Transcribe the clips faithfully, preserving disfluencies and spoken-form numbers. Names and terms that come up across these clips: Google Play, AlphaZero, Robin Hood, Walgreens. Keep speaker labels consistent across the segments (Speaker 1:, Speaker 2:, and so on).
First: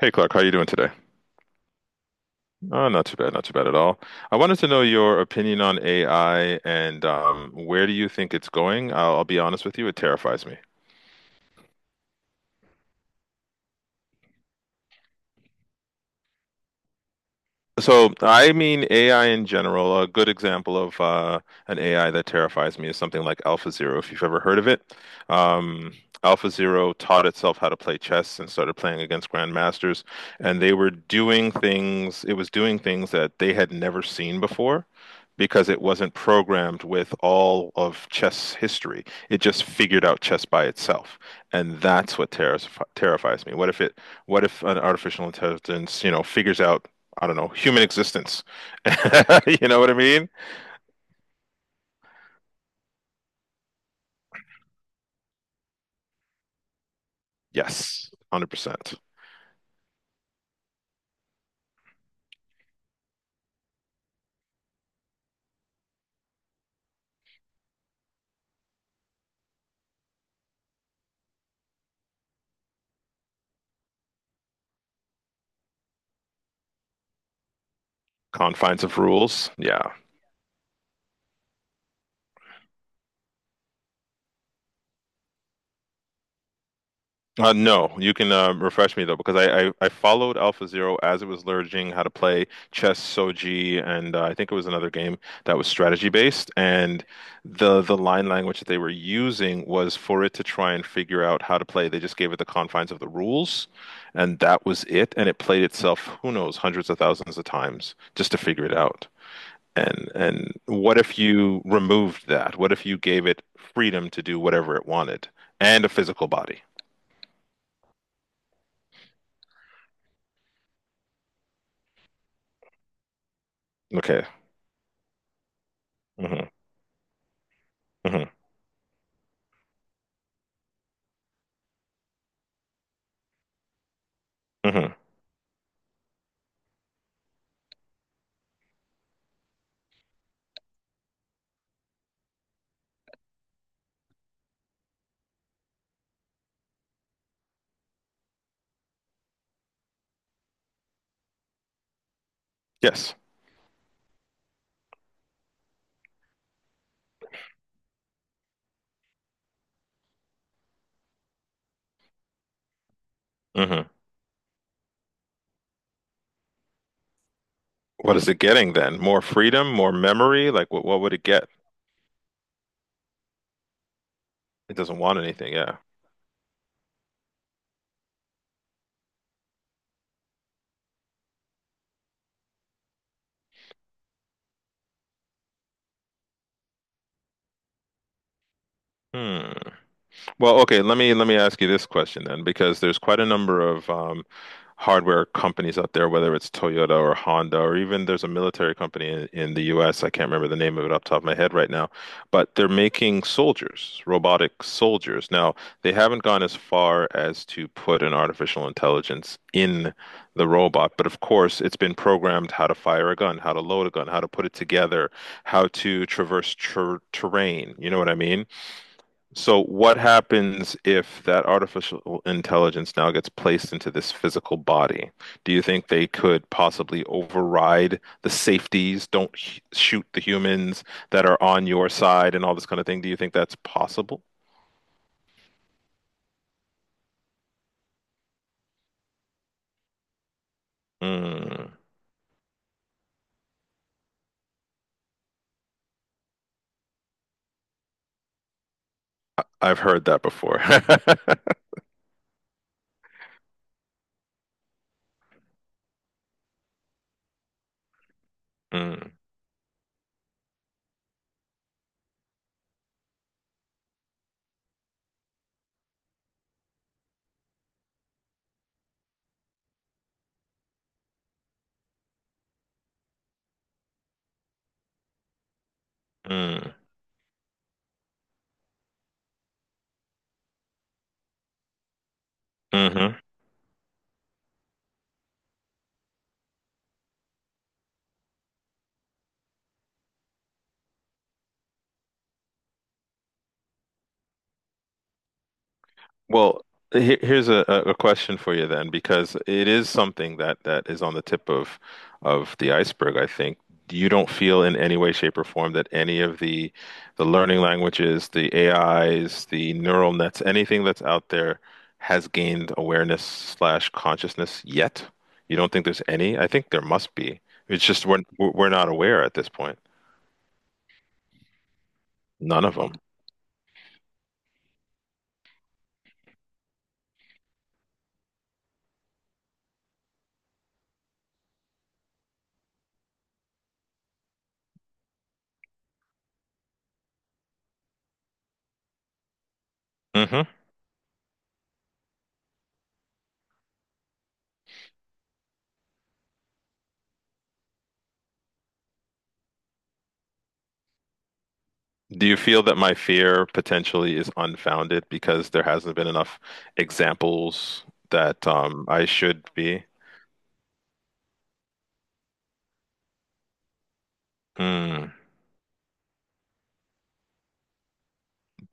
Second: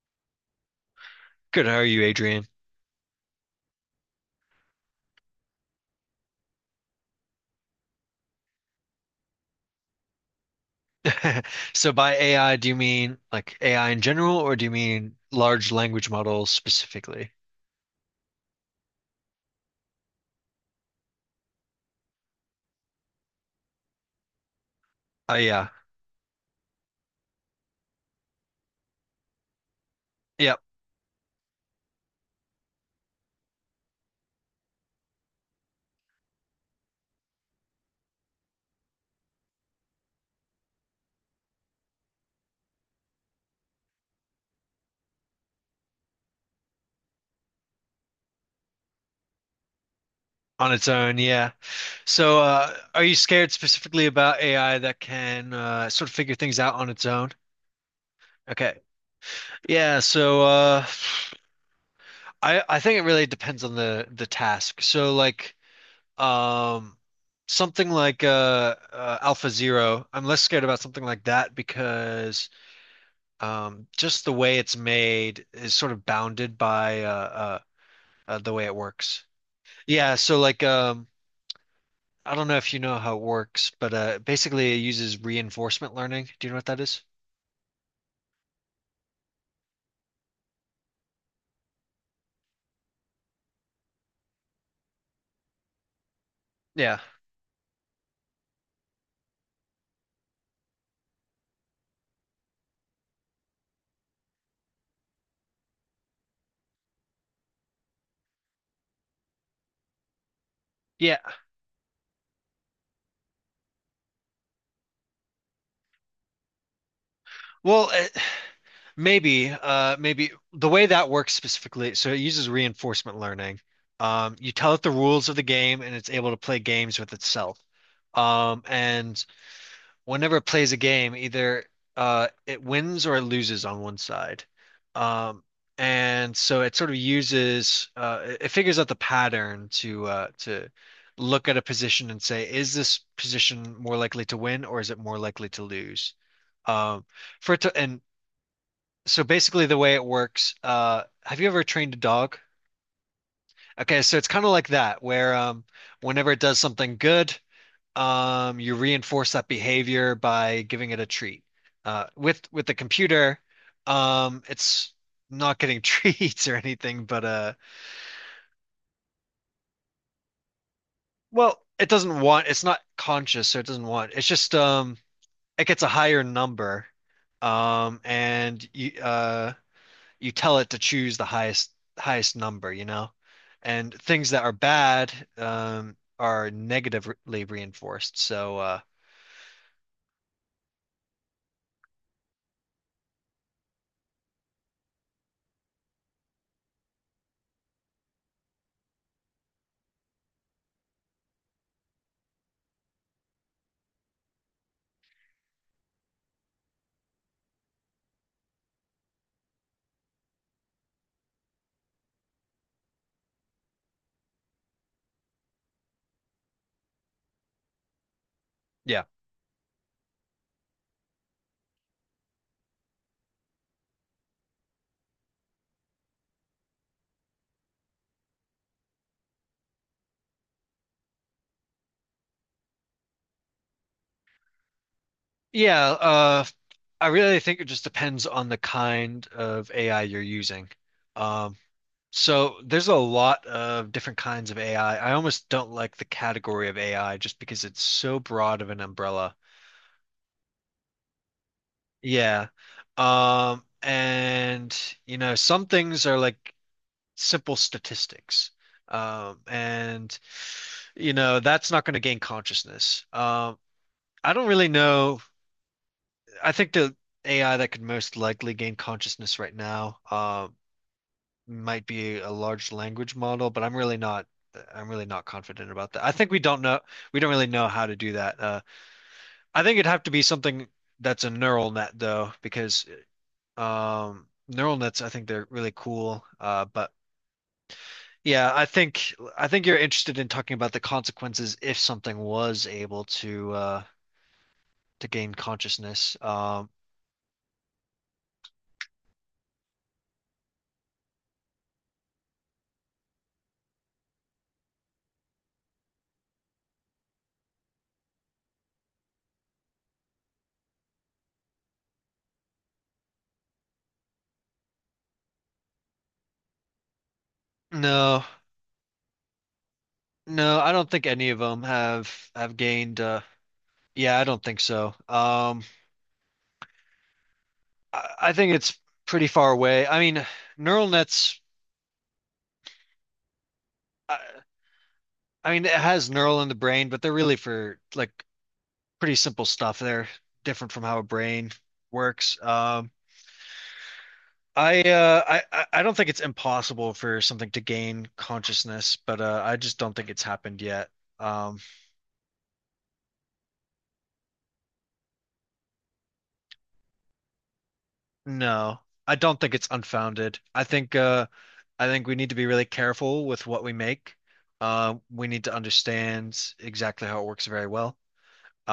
Speaker 1: Hey Clark, how are you doing today?
Speaker 2: Good, how are you, Adrian?
Speaker 1: Oh, not too bad, not too bad at all. I wanted to know your opinion on A I and um, where do you think it's going? I'll, I'll be honest with you, it terrifies me.
Speaker 2: So by A I, do you mean like A I in general, or do you mean large language models specifically?
Speaker 1: So I mean A I in general. A good example of uh, an A I that terrifies me is something like AlphaZero, if you've ever heard of it.
Speaker 2: Oh yeah.
Speaker 1: Um, AlphaZero taught itself how to play chess and started playing against grandmasters,
Speaker 2: Yep.
Speaker 1: and they were doing things. It was doing things that they had never seen before. Because it wasn't programmed with all of chess history. It just figured out chess by itself. And that's what terris terrifies me. What if it, what if an artificial intelligence, you know, figures out I don't know, human existence. You know what I mean?
Speaker 2: On its own, yeah. So uh, are you scared specifically about A I that can uh, sort of figure things out on its own?
Speaker 1: Yes,
Speaker 2: Okay.
Speaker 1: one hundred percent.
Speaker 2: Yeah, so uh, I I think it really depends on the the task. So like um something like uh, uh Alpha Zero, I'm less scared about something like that because Um, just the way it's made is sort of bounded by uh, uh, uh, the way it
Speaker 1: Confines of
Speaker 2: works.
Speaker 1: rules. Yeah.
Speaker 2: Yeah, so like um, I don't know if you know how it works, but uh, basically it uses reinforcement learning. Do you know what that is?
Speaker 1: Uh, no, you can uh, refresh me though, because I, I, I followed AlphaZero as it was learning how to play chess, Soji, and uh, I think it was another game that was strategy based.
Speaker 2: Yeah.
Speaker 1: And the the line language that they were using was for it to try and figure out how to play. They just gave it the confines of the rules, and that was it. And it played itself, who knows, hundreds of thousands of times just to figure it out. And and what
Speaker 2: Yeah.
Speaker 1: if you removed that? What if you gave it freedom to do whatever it wanted and a physical body?
Speaker 2: Well, it, maybe, uh, maybe the way that works specifically, so it uses reinforcement learning.
Speaker 1: Okay.
Speaker 2: Um, you tell it the rules of the game and it's able to
Speaker 1: Mm-hmm.
Speaker 2: play games with itself.
Speaker 1: Mm-hmm.
Speaker 2: Um, and whenever it plays a game, either uh, it wins or it loses on one side.
Speaker 1: Hmm.
Speaker 2: Um, and so it sort of uses uh, it it figures out the pattern to uh, to look at a position and say, is this position more likely to win or is it more likely to lose? Um, for it to, and So basically the way it works, uh, have you ever trained a dog?
Speaker 1: Yes.
Speaker 2: Okay, so it's kind of like that, where um, whenever it does something good, um, you reinforce that behavior by giving it a treat. Uh, with with the computer,
Speaker 1: Mm-hmm.
Speaker 2: um, it's not getting treats or anything, but uh,
Speaker 1: What is it getting then? More freedom, more memory? Like what what would it get?
Speaker 2: well, it doesn't want. It's not conscious, so it doesn't want. It's just
Speaker 1: It
Speaker 2: um,
Speaker 1: doesn't want anything,
Speaker 2: it
Speaker 1: yeah.
Speaker 2: gets a higher number, um, and you uh, you tell it to choose the highest highest number, you know, and things that are bad um are negatively reinforced. So uh,
Speaker 1: Hmm. Well, okay, let me let me ask you this question then, because there's quite a number of um, hardware companies out there, whether it's Toyota or Honda, or even there's a military company in, in the U S. I can't remember the name of it off the top of my head right now, but they're making soldiers, robotic soldiers. Now, they haven't gone as far as to put an artificial intelligence in the robot, but of course, it's been programmed how to fire a gun, how to load a gun, how to put it together, how to traverse ter terrain. You know what I mean?
Speaker 2: yeah.
Speaker 1: So what happens if that artificial intelligence now gets placed into this physical body? Do you think they could possibly override the safeties, don't sh shoot the humans that are on your side and all this kind of thing? Do you think that's possible?
Speaker 2: Yeah, uh, I really think it just depends on the kind of A I you're using. Um,
Speaker 1: Mm.
Speaker 2: so there's a lot of different kinds of A I. I I almost don't like the category of A I just because it's so broad of an umbrella.
Speaker 1: I've heard that before.
Speaker 2: Yeah. Um, and you know, some things are like simple statistics.
Speaker 1: Mm.
Speaker 2: Um, and you know, that's not going to gain consciousness. Um, I don't really know. I think the A I that could most likely gain consciousness right now uh, might be a large language model, but I'm really not I'm really not confident about that. I think we don't
Speaker 1: Mm.
Speaker 2: know we don't really know how to do that. Uh, I think it'd have to be something that's a neural net though, because
Speaker 1: Mhm.
Speaker 2: um, neural nets, I think they're really cool. Uh, but yeah, I think I think you're interested in talking about the consequences if something was able to uh, to gain consciousness.
Speaker 1: Well,
Speaker 2: Um,
Speaker 1: he- here's a, a a question for you then, because it is something that that is on the tip of of the iceberg, I think. You don't feel in any way, shape, or form that any of the the learning languages, the A Is, the neural nets, anything that's out there has gained awareness slash consciousness yet? You don't think there's any? I think there must be. It's just we're
Speaker 2: no,
Speaker 1: we're not aware at this point.
Speaker 2: No, I don't think any of them have have
Speaker 1: None of
Speaker 2: gained. Uh, yeah, I don't think so. Um, I, I think it's pretty far away. I mean, neural nets. I, I mean, it has neural in the brain, but they're really for like pretty simple stuff. They're
Speaker 1: them.
Speaker 2: different from how a brain works. Um, I, uh, I I I don't think it's impossible for something to gain consciousness, but uh, I just don't think it's happened yet. Um,
Speaker 1: Do you feel that my fear potentially is unfounded because there hasn't been enough examples that
Speaker 2: no,
Speaker 1: um, I
Speaker 2: I don't
Speaker 1: should
Speaker 2: think it's
Speaker 1: be?
Speaker 2: unfounded. I think uh, I think we need to be really careful with what we make. Uh,
Speaker 1: Hmm.
Speaker 2: we need to understand exactly how it works very well.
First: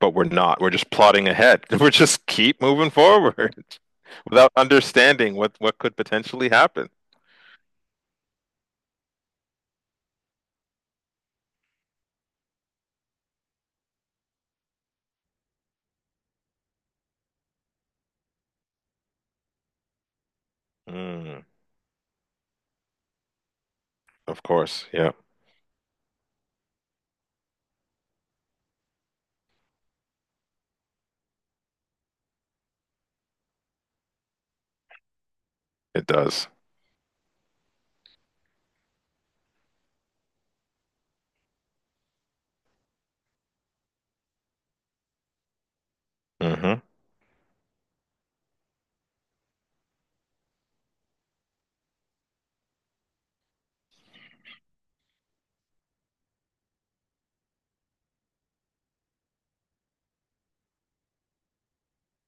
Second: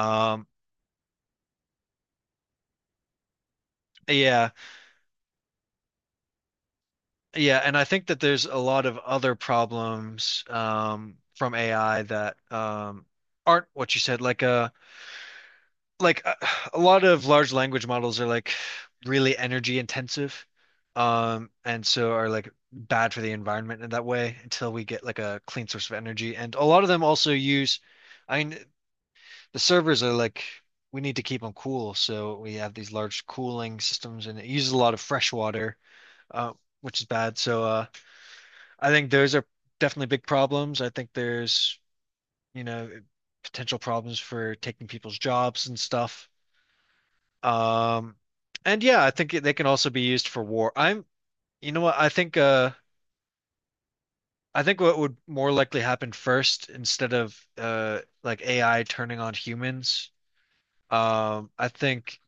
Speaker 1: But we're not. We're just plodding ahead. We're just keep moving forward
Speaker 2: yeah,
Speaker 1: without understanding what what could potentially happen.
Speaker 2: yeah, and I think that there's a lot of other problems um, from A I that um, aren't what you said. Like uh, like uh, a lot of large language models are like really energy intensive,
Speaker 1: Hmm.
Speaker 2: um, and so are like bad for the environment in that way
Speaker 1: Of
Speaker 2: until we
Speaker 1: course.
Speaker 2: get
Speaker 1: Yeah,
Speaker 2: like a clean source of energy. And a lot of them also use. I mean, the servers are like we need to keep them cool, so we have these large cooling systems, and it uses a lot of fresh water,
Speaker 1: it does.
Speaker 2: uh, which is bad. So uh, I think those are definitely big problems. I think there's, you know, potential problems for taking people's jobs and stuff.
Speaker 1: Hmm.
Speaker 2: Um, and yeah, I think they can also be used for war. I'm you know what I think uh. I think what would more likely happen first, instead of uh, like A I turning on humans, um, I think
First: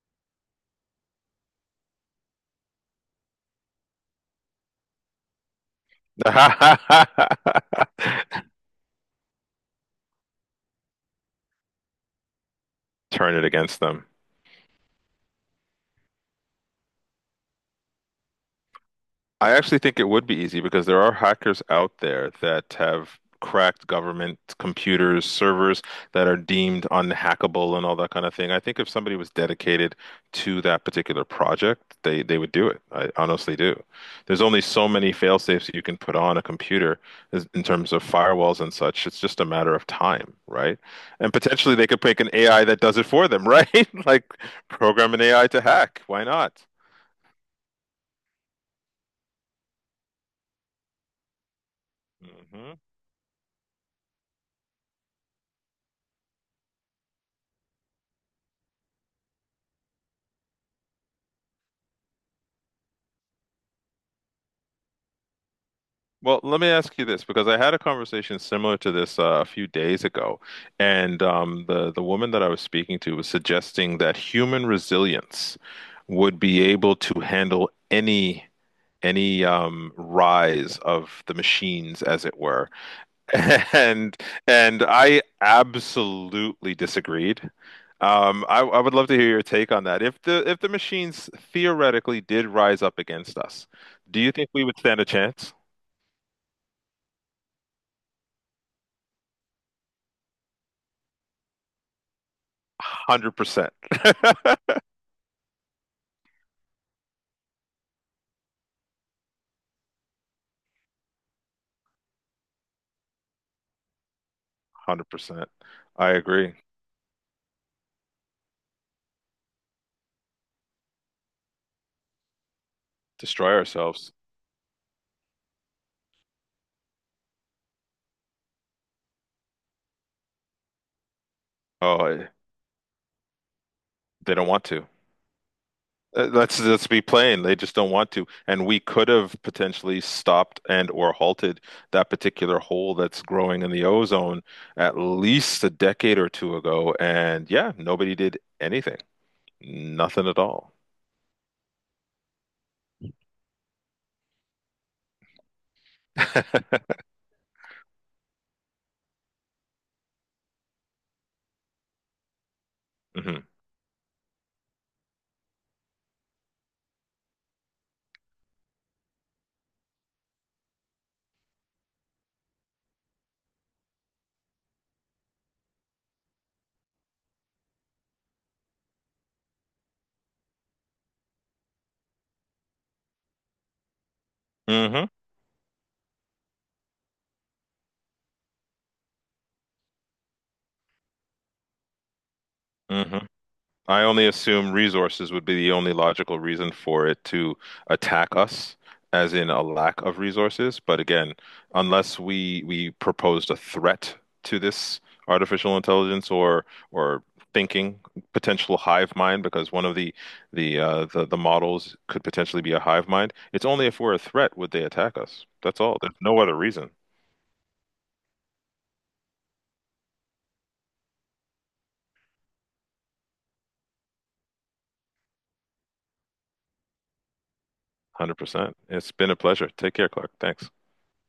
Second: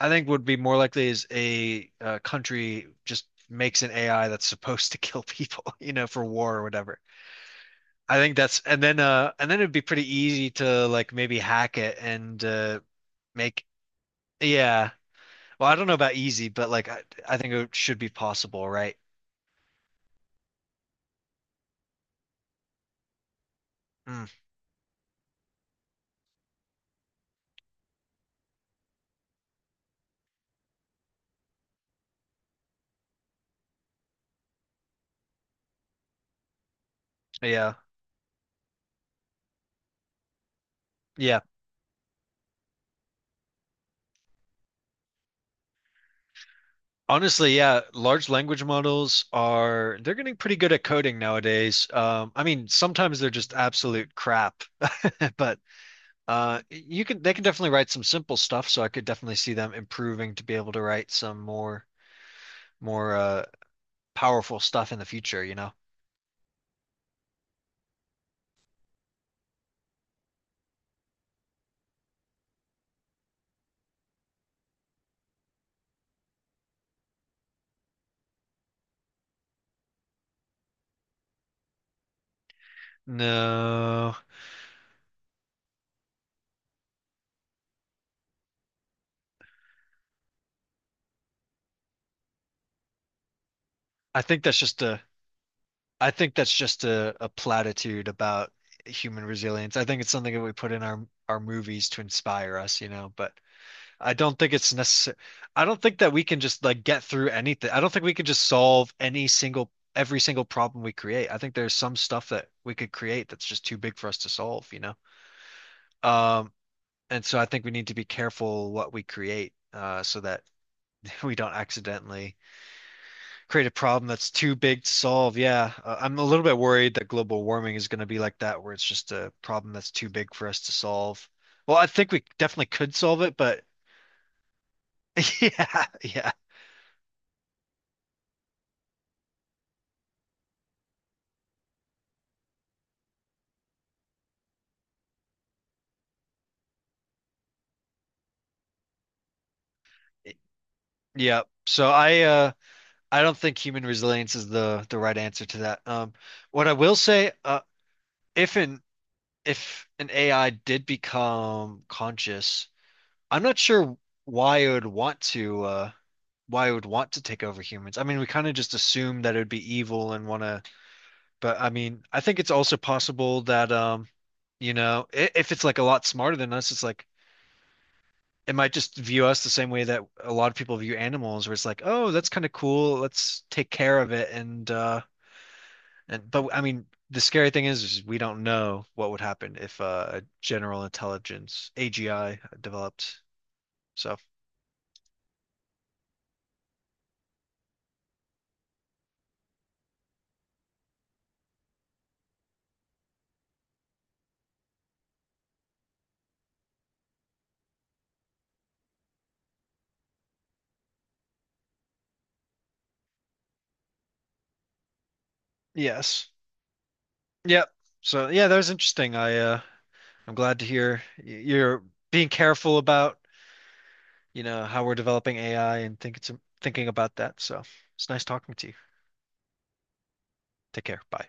Speaker 2: I think would be more likely is a uh, country just makes an A I that's supposed to kill people, you know, for war or whatever. I think that's and then uh and then it'd be pretty easy to like maybe hack it and uh
Speaker 1: Turn it
Speaker 2: make
Speaker 1: against them.
Speaker 2: yeah. Well, I don't know about easy, but like I, I think it should be possible, right?
Speaker 1: I actually think it would be easy because there are hackers out there that have cracked
Speaker 2: Mm,
Speaker 1: government computers, servers that are deemed unhackable and all that kind of thing. I think if somebody was dedicated to that particular project, they they would do it. I honestly do. There's only so many fail safes you can put on a computer is- in
Speaker 2: yeah.
Speaker 1: terms of firewalls and such. It's just a matter of time, right? And
Speaker 2: Yeah.
Speaker 1: potentially they could make an A I that does it for them, right? Like program an A I to hack. Why not?
Speaker 2: Honestly, yeah, large language models are they're getting pretty good at coding nowadays. Um, I mean,
Speaker 1: Hmm.
Speaker 2: sometimes they're just absolute crap, but Uh, you could they can definitely write some simple stuff, so I could definitely see them improving to be able to write some more more uh powerful stuff in the future, you know.
Speaker 1: Well, let me ask you this because I had a conversation similar to this uh, a few days ago, and um, the the woman that I was speaking to was suggesting that human resilience would be able to handle any any um, rise of the machines, as it were,
Speaker 2: No,
Speaker 1: and and I absolutely disagreed. Um, I, I would love to hear your take on that. If the if the machines theoretically did rise up against us, do
Speaker 2: I
Speaker 1: you
Speaker 2: think
Speaker 1: think
Speaker 2: that's
Speaker 1: we would
Speaker 2: just
Speaker 1: stand
Speaker 2: a
Speaker 1: a chance?
Speaker 2: I think that's just a, a platitude about human resilience. I think it's something that we put in our our movies to inspire us, you know, but
Speaker 1: Hundred percent.
Speaker 2: I don't think it's necessary. I don't think that we can just like get through anything. I don't think we can just solve any single every single problem we create. I think there's some stuff that we could create that's just too big for us to solve, you know.
Speaker 1: Hundred percent. I
Speaker 2: Um,
Speaker 1: agree.
Speaker 2: and so I think we need to be careful what we create, uh, so that we don't accidentally
Speaker 1: Destroy
Speaker 2: create a problem
Speaker 1: ourselves.
Speaker 2: that's too big to solve. Yeah, uh, I'm a little bit worried that global warming is going to be like that, where it's just a problem that's too big for us to solve. Well, I
Speaker 1: Oh,
Speaker 2: think we
Speaker 1: I-
Speaker 2: definitely could solve it, but
Speaker 1: they don't want to.
Speaker 2: yeah,
Speaker 1: Uh,
Speaker 2: yeah,
Speaker 1: Let's let's be plain. They just don't want to. And we could have potentially stopped and or halted that particular hole that's growing in the ozone at least a decade or two ago. And yeah, nobody did anything. Nothing at all.
Speaker 2: yeah. So I, uh, I don't think human resilience is the the right answer to that. Um, what I will say, uh, if an if an A I did become conscious, I'm
Speaker 1: Hmm.
Speaker 2: not sure why I would want to uh why I would want to take over humans. I mean, we kind of just assume that it would be evil and want to, but I mean, I think it's also possible that um, you know, i- if it's like a lot smarter than us, it's like it might just view us the same way that a lot of people view animals, where it's like, oh, that's kind of cool. Let's take care of it. And uh
Speaker 1: Hmm.
Speaker 2: and But I mean, the scary thing is, is we don't know what would happen if uh, a general intelligence, A G I,
Speaker 1: Hmm.
Speaker 2: developed.
Speaker 1: I
Speaker 2: So,
Speaker 1: only assume resources would be the only logical reason for it to attack us, as in a lack of resources. But again, unless we we proposed a threat to this artificial intelligence or or thinking potential hive mind, because one of the the uh, the, the models could potentially be a hive mind. It's only if we're a threat would they attack us. That's all. There's
Speaker 2: yes.
Speaker 1: no other reason.
Speaker 2: Yep. So yeah, that was interesting. I uh I'm glad to hear y- you're being careful about, you know, how we're developing A I and think it's thinking about that. So it's nice talking to you.
Speaker 1: one hundred percent. It's been a pleasure. Take care, Clark. Thanks.
Speaker 2: Take care. Bye.